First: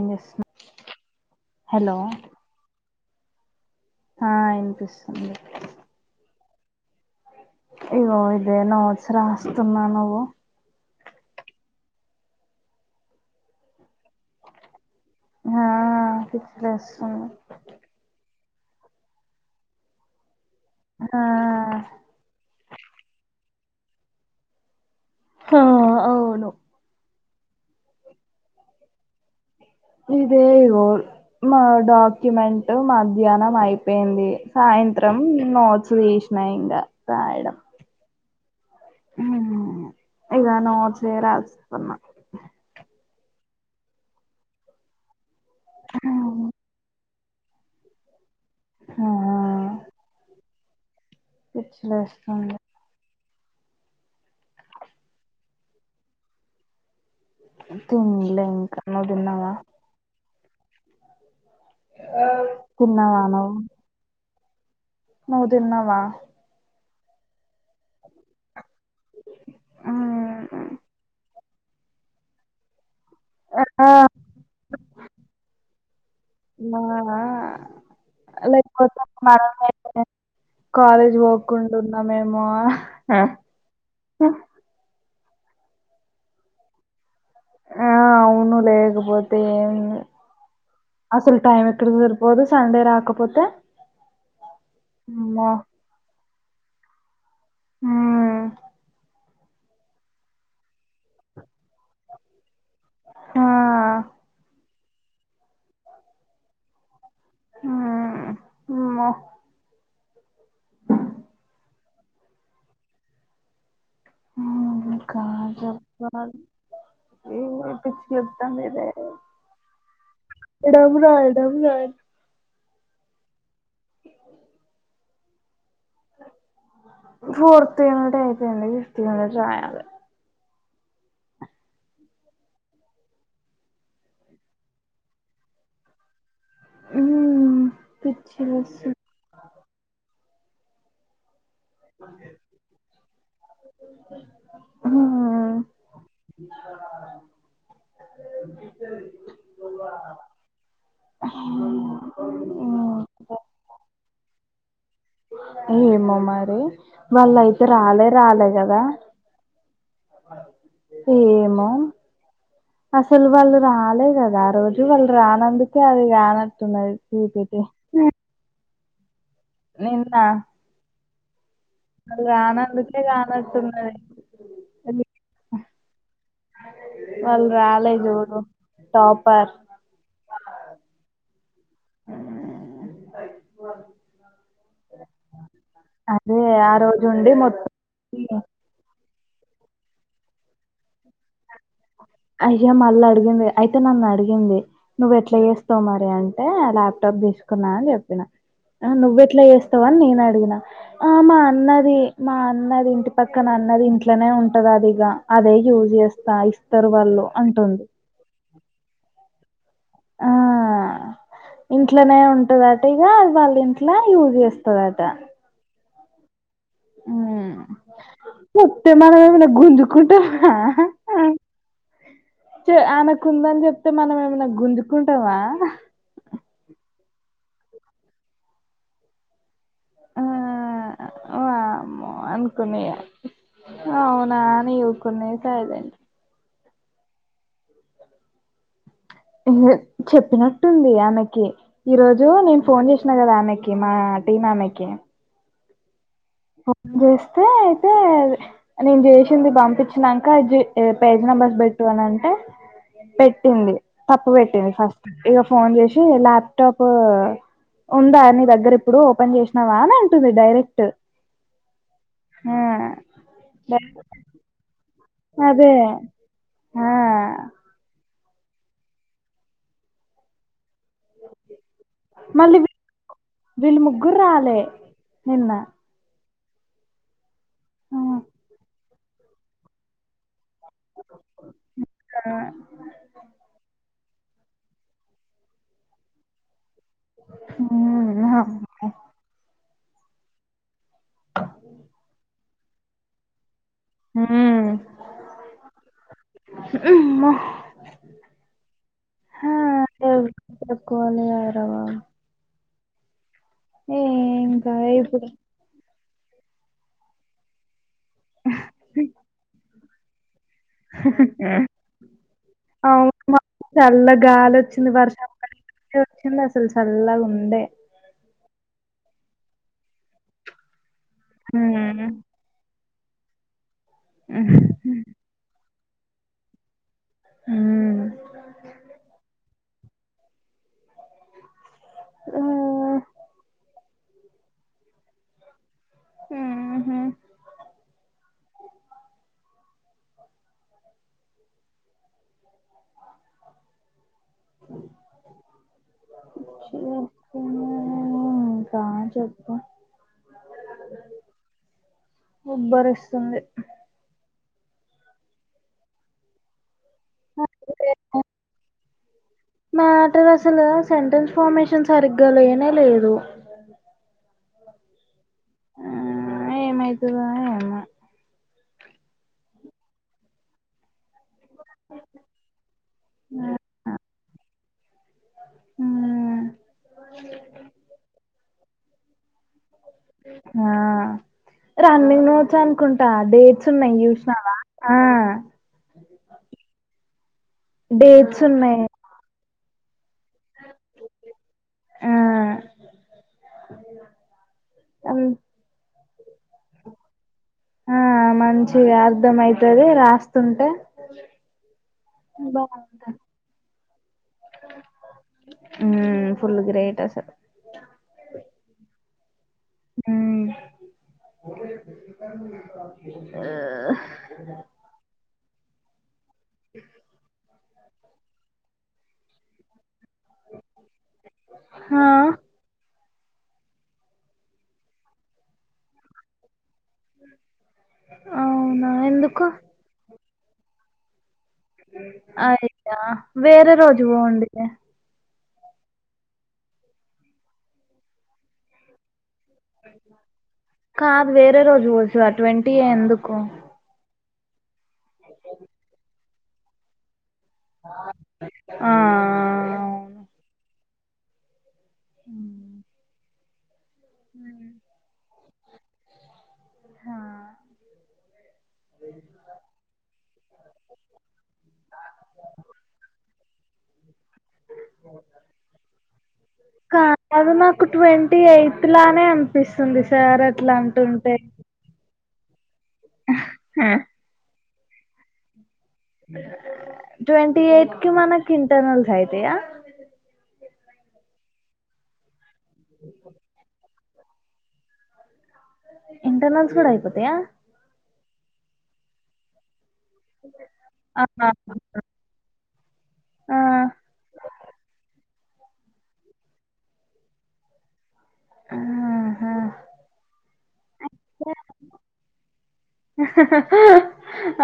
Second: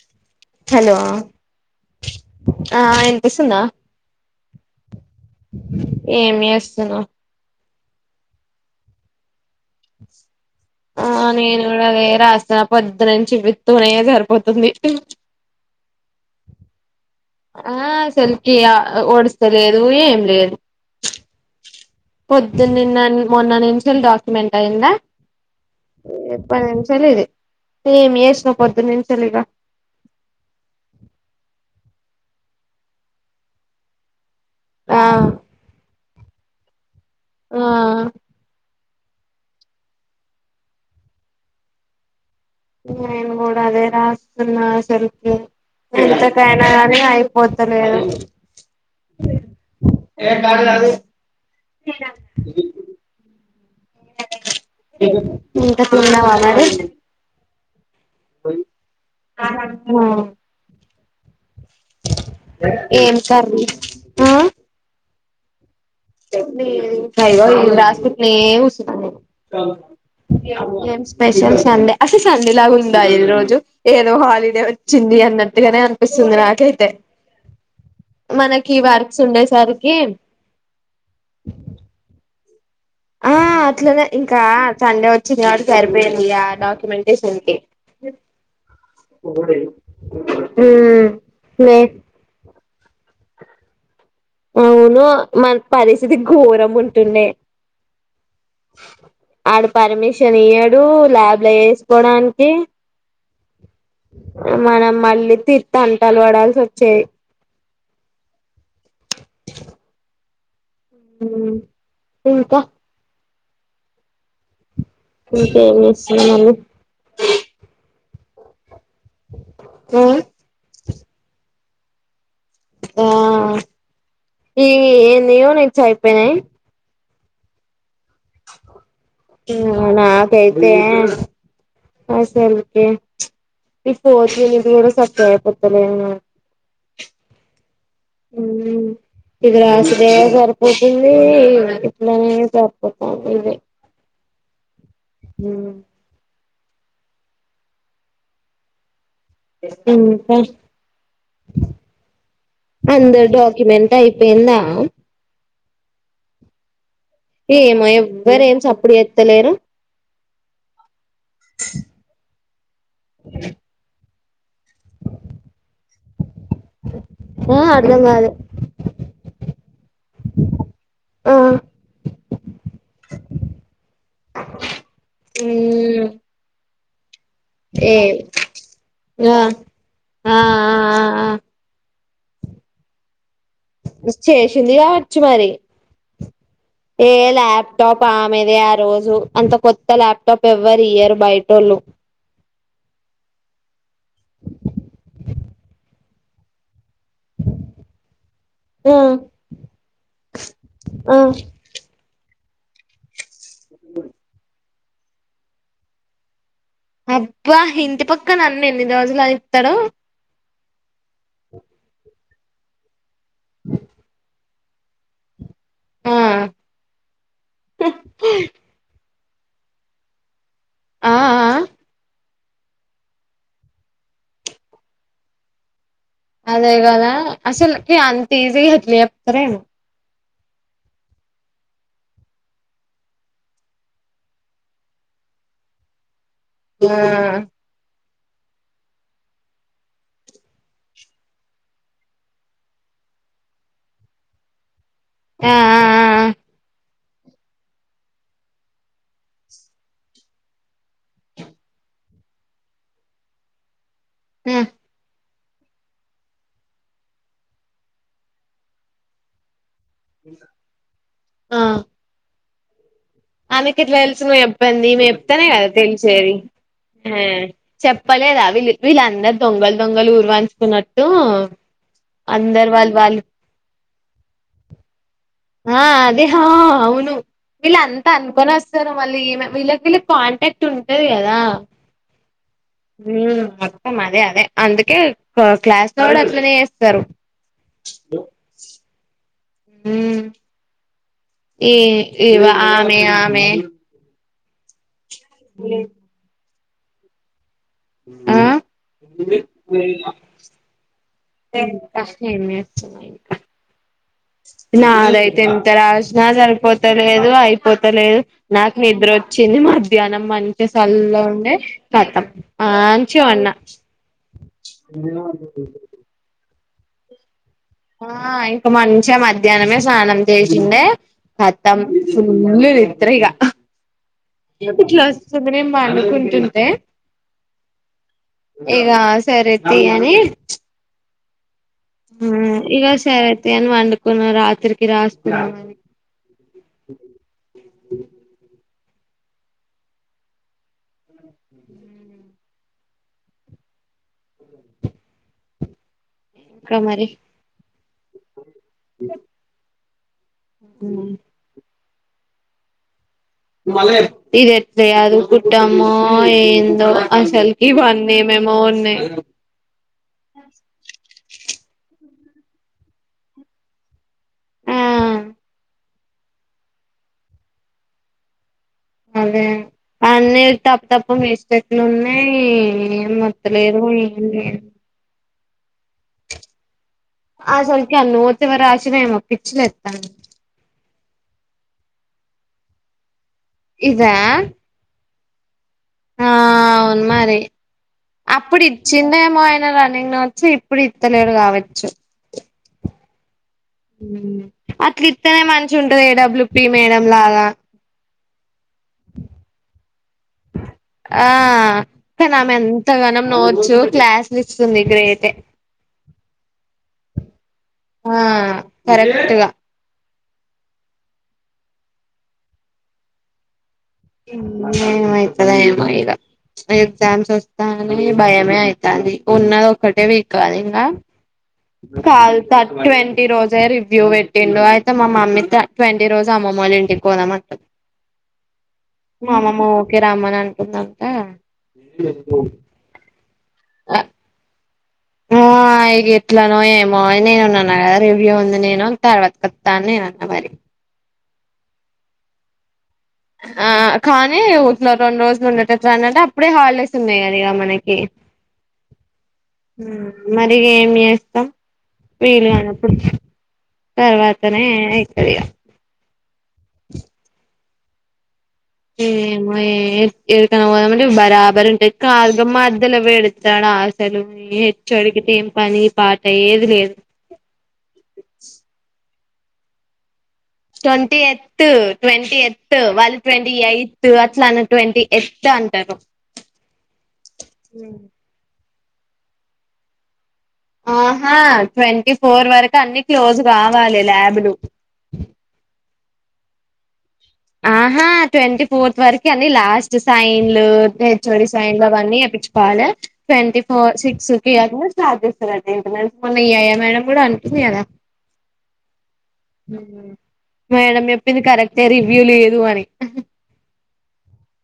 ఏం చేస్తున్నా hello hello ఆ వినిపిస్తుందా ఆ ఇనిపిస్తుంది స్తున్నవ్ ఇగో ఇదే నోడ్స్ రాస్ స్తున్నా నువ్వు ఆ నేను కూడా అదే రాస్తున్న పొద్దునుంచి వితునే సరిపోతుంది పిచ్చిలెస్ ఆ సెల్ కి ఓడుస్తలేదు ఏం లేదు ఆ పొద్దున్న నన్ మొన్న నిన్ ఫిసికల్ డాక్యూమెంట్ అయిందా ఆ ఎ అవును పది నిమిషాలు ఇది ఏమి చేసినవ్ పొద్దు నుంచెలి ఇగ ఇదే ఇగో మా డాక్యుమెంటు మధ్యాహ్నం అయిపోయింది ఆ సాయంత్రం నోట్స్ తీసినాయ్ ట రాయడం ఆ హ్మ్ ఇగ నోడ్స్ ఏ రాస్తున్న నేను కూడా అదే రాస్తున్న అసలుకి ఎంతకైనా గానీ ఐపో పోతలేదు ఆ ఏ గాదు సదువు పిచ్చిలేస్తుంది ఇంకా తిన్నవ మరి హ్మ్ తిన్లే ఇంకా నువ్వు తిన్నావా మరి ఏం కర్రీ హ్మ్ [unintelligible] నువ్ దీన్నావా చెట్నీ [unintelligible] రాసుకుంటానే కురసున్న ఉమ్ నేన్ ఎం స్పెషల్ సండే అసే సండే లాగా దా ఈరోజు ఆ ఏదో హాలిడే వచ్చింది అన్నట్టుగానే అనిపిస్తుంది నాకైతే ఆ మనకి లేకపోతే వర్క్స్ మనమే ఉండేసరికి కాలేజ్ వర్క్ ఉంటున్నా మేము మా హ ఆ అట్లనే ఇంకా సండే వచ్ వచ్చింది కాబ్బటి సరిపోయింది యా డాక్యుమెంట్ ఆ అవును లేకపోతే అసలు టైం లే ఎక్కడ సరిపోదు సండే రాకపోతే అవును అమ్మో మన మ పరిస్థితి ఘోరం ఉంటుండే ఆ ఆడు పర్మిషన్ ఇయ్యాడు ల్యాబ్ లో ఏస్కోడానికి ఆ అ మనం మళ్ళీ తీర్థంటాలు పడాల్సి వచ్చే హ హ ఇంకా ఆ ఇంకేం కాదబ్బ చేస్తున్నామండి ఏ [inaudible] [inaudible] [inaudible] [unintelligible] ఆ ఈ ఏమోనిచ్చైపోయినై ఫోర్ [unintelligible] ఏ అసల్కే ఈ ఫోర్త్ యూనిట్ గూడ సక్కగై పోతలే హమ్ ఇది రాసుడే సరిపోతుంది ఇట్లానే పారిపోతా నే హ్మ్ హ్మ్ [inaudible] ఇంకా అందరి డాక్యుమెంట్ అయిపోయిందా అ ఏమో మరి వాళ్ళు అయితే ఏమో రాలే ఎవ్వరు రాలే ఏం కదా సప్పుడు చేత్తలేరు ఏమో అసలు వాళ్ళు రాలే క వారోలి [unintelligible] వాళ్ళు రానందుకే అది కానట్టున్నది ఆ పిపిటి అర్ధం కాదు నిన్న ఆ వాళ్ళు రానందుకే రానాట్టున్నది అందుకే కదా మ్మ్ ఏ గా టాపర్ ఆఆ ఆ ఆ [inaudible] చేసింది కావచ్చు మరి అదే ఆ రోజు ఏ ఉండి ల్యాప్‌టాప్ మొత్తం ఆమెదే ఆ రోజు అంత కొత్త ల్యాప్టాప్ ఎవ్వరియ్యరు బైటోళ్ళు అయ్యా మళ్ళడిగింది అయితే నన్ను అడిగింది నువ్వెట్లా చేస్తావు మరి అంటే ల్యాప్ టప్ తీసుకున్నా అని చెప్పిన ఆ నువ్వుయెట్లా చేస్తావని నేను అడిగిన ఆ మా అన్నది మా అన్నది ఇంటి పక్ పక్కనా అన్నది ఇంట్లోనే ఉం [unintelligible] అదే యూజ్ చేస్తా ఇస్ అబ్బా ఇంటి పక్క న ఎన్ని రోజులు అని ఇత్తాడు ఆ ఇంట్లోనే ఉంటు అటు ఎ వాళ్ళు ఇంట్లో వాళ్ళు చేస్ తరువాత ఆ అ చెప్తున కదా ఏమన్న గుంజుకుంటనమ ఆ ఆ ఆమె కి ఉంది చెప్తే మనం ఏమన్న గుంజుకుంటామా అదే గదా అసల్కి అంత ఈజీగా ఎట్ల చెప్తారో ఏమో ఆ వామ్మో అనుకున్నా ఇగ అవునా అని వుకున్న సైలెంట్ అ చెప్పినట్టుంది ఆమెకి ఈరోజు నేను ఫోన్ చేసినా కదా ఆమెకి మా టీం ఆమెకి అ అ అ ఫోన్ చేస్తే అయితే నేను చేసింది పంపించినంక జి పేజ్ నంబర్స్ పెట్టు అని అంటే పెట్టింది తప్పు ఆ పెట్టింది ఫస్ట్ ఇగ ఫోన్ చేసి ల్యాప్టాప్ ఉందా నీ దగ్గర ఇప్పుడు ఓపెన్ చేసి ఉన్నావా అని అంటుంది డైరక్ట్ ఆ హా ఆమెకేట్ల తెలుసు నువ్వు చెపన్ది మే చెనే కదా అదే తెలిసేది ఆ చెప్ పలేదవి వీల్లు అందార్ దొంగల్ దొంగల్ ఊర్వా కున్నట్టు మళ్ళీ అందరు వీ వాళ్ళు వాళ్ళు వీళ్ళు ముగ్గురు రాలే నిన్న ఆ అద్ ఎ హ అవును వీళ్ళు ఆ అంతా అనుకొని వస్తారు మళ్ళీ ఇమే వీళ్ళకి వీళ్ళ కాంటాక్ట్ ఉంటది కదా ఆ ఉ మొత్తం అదే అదే అందుకే క్లాస్ గుడ అట్లనే చేస్ [inaudible] ఉమ్ ఏ ఇవా ఆమె ఆమె ఉమ్ ఉ అమ్మ ఆ తక్కువైందే తక్కువలే కదరా బాబు [inaudible] ఏం కాదు ఇప్పుడు నాదయితే ఏంత రాష్ నా సరిపోతా లేదు అయిపో లేదు నాకు నిద్ర వచ్చింది మా ధ్యానం ప సల్ల ఉండే కతం అవును మాంచిగా పన్న మాకు చల్ల గాలి చల్లగ ఉండే ఆ ఇంక మన్ చ్చే మధ్యాహ్నమే స్నానం చేసిండే కతం హ్మ్ ఫుల్లు ని ద్రిగ [unintelligible] పండు కుంటుంటే హ్మ్ మ్మ్. ఇగా సరే తీ గని ఊ ఇగ సరెతీయ్ అని పండు కున్న రాత్రికి రాస్తున్నామని అ ఇంకా మరి చేతున ఆ చెప్పు అ ఉబ్బరి మల్లే ఇది ఎట్ల సాదుకుంటామో కుట్టమ్ము ఏందో. అసలుకి ఇవన్నీ మేమే ఉన్నయి. ఇన్ఫార్మేషన్ సరిగ్గా లేనే లేదు. ఆ ఆ ఏమవుతుందా ఏమో. అదే అన్నీ తప్పు తప్ప మే చెట్లు ఉన్నాయి ఏం వత్తలేదు ఏం లే. ఉం అసలుకే అన్ని [unintelligible] వచ్చియేమో పిచ్చిలే ఆ రన్నింగ్ నో చ్చు అనుకుంట. డేట్స్ ఉన్నాయి ఇదా చూశినవా ఆ ఆ అవున్ మరి డేట్స్ అప్పుడు ఉన్నాయి ఇచ్చిందేమో. నా రన్నింగ్ నోట్స్. చీ ఇప్పుడు ఇత్తలేడు కావచ్చు. ఆ అట్లు అన్ ఇత్తనే మంచిగుండు. ఎడబ్ల్ల్యు పి మేడం లాగా. ఆ మాల్ మంచిగా అర్థమైతది రాస్తుంటే ఆ కానీ ఆమె బాగా ఎంతగానం నోట్స్ క్లాసులు ఇస్తుంది గ్రేటే ఉమ్మ్ ఫుల్ గ్రేట్. చేసే ఆ పరలే ఇగ ఉమ్ [inaudible] ఎమ్మొ ఇగ ఆ ఎగ్జామ్స్ వస్త అని భయమే అయితాంది ఉన్నది ఒక్కటే వీకు అది గూడా ఆ కాల్ తట్వన్ ఈ రోజే రివ్యూ పెట్టిండు అయితే మా మమ్మీ ట్వంటీ రోజు అమ్మమోళ్ళ ఇంటికి పోదం అన్నది అవునా మ ఎందుకు అమ్మమ్మ ఓకే రామ్మనన్ దంట అయిందా వేరే రోజు పోండి హు ఇగ ఎట్లానోయేమో నేనుండి అన్న కదా రివ్యూ ఉంది నేను అని తర్వాత్ వత్తా అని నేనన్న మరి కాదు వేరే రోజు పోవచ్చు గా ట్వంటీ ఎ దుకు వని వ రేండు రోజులు ఉండేటట్టు రాండంటే ఇప్పుడే హాలిడేస్ ఉన్నాయా మనకి ఆ మరి నేస్తం వేలినానప్పుడు తర్వాతనే అయితది ఇగ సా ఏమో ఏ ఏడికన్నా పోదమంటే బరాబరి ఉంటయ్ కాదు గ మధ్యల పెడి చాడా ఆశలు వచ్చి అడిగితే ఏం పని పాట ఏది లేదు ఆ కాదు నిపిస్తుంది ట్వంటి యత్త్ ట్వం టి వాళ్ళు ట్వంటీ యయ్త్ అట్లా అన్ ట్వంటీ ఏఫ్త్ అం ట్వంటీ యయ్త్ కి మనకి ఇంటర్నల్స్ అయితయ ఆహా ట్వంటి ఫోర్ వరక్ అన్ని క్లోజ్ కావాలే ల్యాబులు ఇంటర్నల్స్ కూడా అయిపోతు ఆహా ట్వంటీ ఫోర్త్ వరకు అని లాస్ట్ సైన్లు హెచ్ఓడి సైన్లు అవన్నీ వప్పించుకోవాలి ట్వంటీ ఆ ఫోర్ సిక్స్ కి అ స్టార్టింగ్ మొన్న ఎ ఐ మేడం కూడా అనుకుంది కదా ఆ మేడం చెప్పింది కరెక్టే రివ్యూ లేదు అని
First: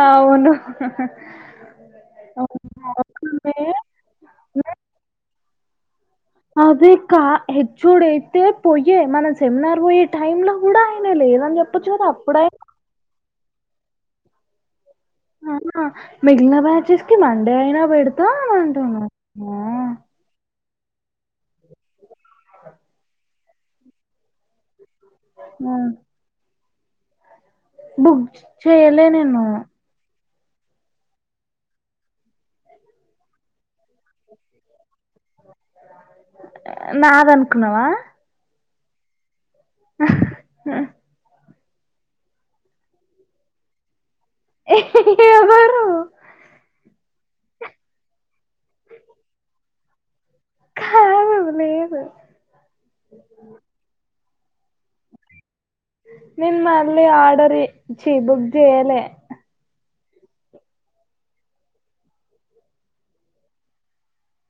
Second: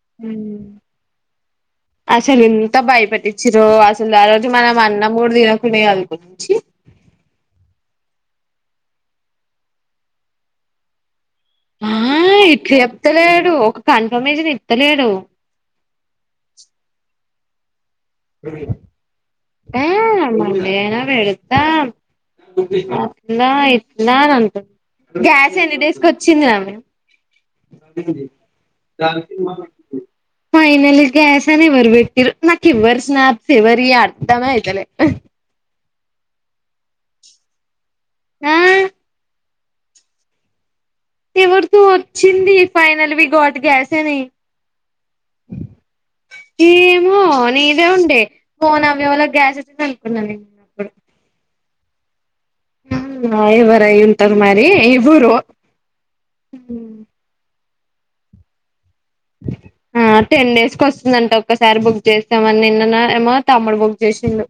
అవును ఉమ్ అసలు ఇంత బయపెట్టించిరో అవును. అసలు ఆ రోజు మనం ఆ అన్నం కూడా దిన ఉండే కాదు అదేకా హెచ్ఒ డి అయితే పోయే మనం సెమినార్ పోయే టైమ్ లో కూడా ఆయన లేదా చెప్పొచ్చు కదా అప్పుడే ఇలేడు ఒక కన్ఫర్మేషన్ ఇ మెగినా బ్రాంచెస్కీ మ అంటేయినా ఆ అ ఏనా వెళుతా ఆ నా ఇ అంత గ్యాస్ ఆ ఎనీ డేస్ కి వచ్చింది రామె బుక్ చెయ్యలే నేను ఫైనల్ గ్యాసనే వర్బట్టిరు నాకు ఇవ్వర్ స్నాప్ ఫివరి అర్తామ అయితలే నాదనుకున్నావా ఆ ఆ ఎవరితూ వచ్చింది ఫైనల్ బ గట్ గ్యాసేని ఏవరు ఏమో నీదే ఉండే ఫోన్ అవళ గ్యాసెసింది అనుకున్నా నేను అప్పు బ ఎవరా ఇ తర్ మరి ఇఊరు నిన్ అళ్ళ ఆడరి జి బుగ్దియాల ఆ టెన్ డేస్ క వస్తుందంటే ఒక్కసారి బుక్ చేస్తామని నిన్న ఏమో తమ్ముడు బుక్ చేసిండు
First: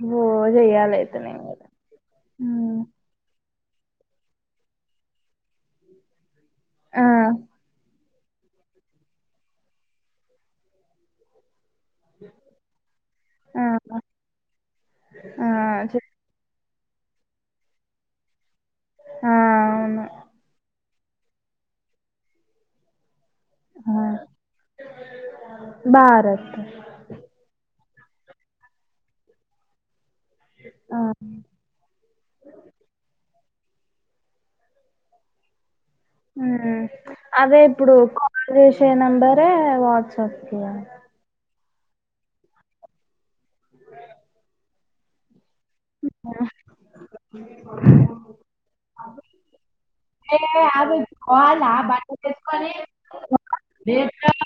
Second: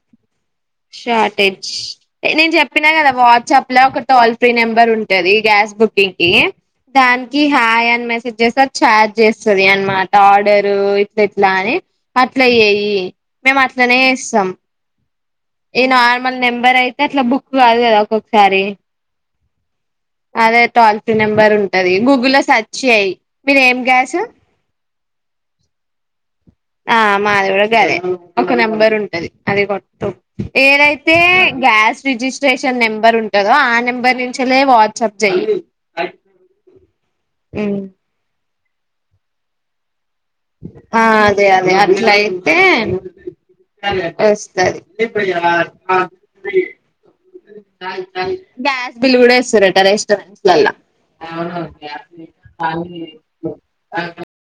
ఓ చెయ్యాలి అయితే నేను కూడా షార్టేజ్ నేను చెప్పినా కదా వాట్సాప్ ఇలా ఒక టోల్ ఫ్రీ నెంబర్ ఉంటది గ్యాస్ బుకింగ్ కి ఆ దానికి హాయని మ చేస్త ఛార్జ్ చేస్తుంది అనమాట ఆర్డరు ఇట్లా ఇట్లా అని అట్ల ఏయి మేము ఆ అట్లనే ఇస్తాం ఆ ఆ ఈ చె నార్మల్ నెంబర్ ఐ అయితే అట్లా బుక్ కాదు కదా ఒక్కొక్కసారి ఆ అవును అదే టల్ నెంబర్ ఉంటుంది గూగుల్లో లో సెర్చ్ చేయయి మీరు ఏం ఆ కస భారత్ ఆ మాది కూడా గదే ఒక నెంబర్ ఉంటది అది కొత్త ఆ ఏదైతే గ్యాస్ రిజిస్ట్రేషన్ నెంబర్ ఉంటు చదో ఆ నెంబర్ నుంచి వెళ్ళ వాట్సప్ చెయ ఉమ్ అదే ఇప్పుడు నంబర్ వాట్స్ ఆ అదే అదే అ ఇట్లాయితే వస్తది గ్యాస్ బిల్ కూడా ఎస్తరటా ఏ రెస్టారెంట్ లో యాభై కాల్ ఆ బండి తెచ్చుకొని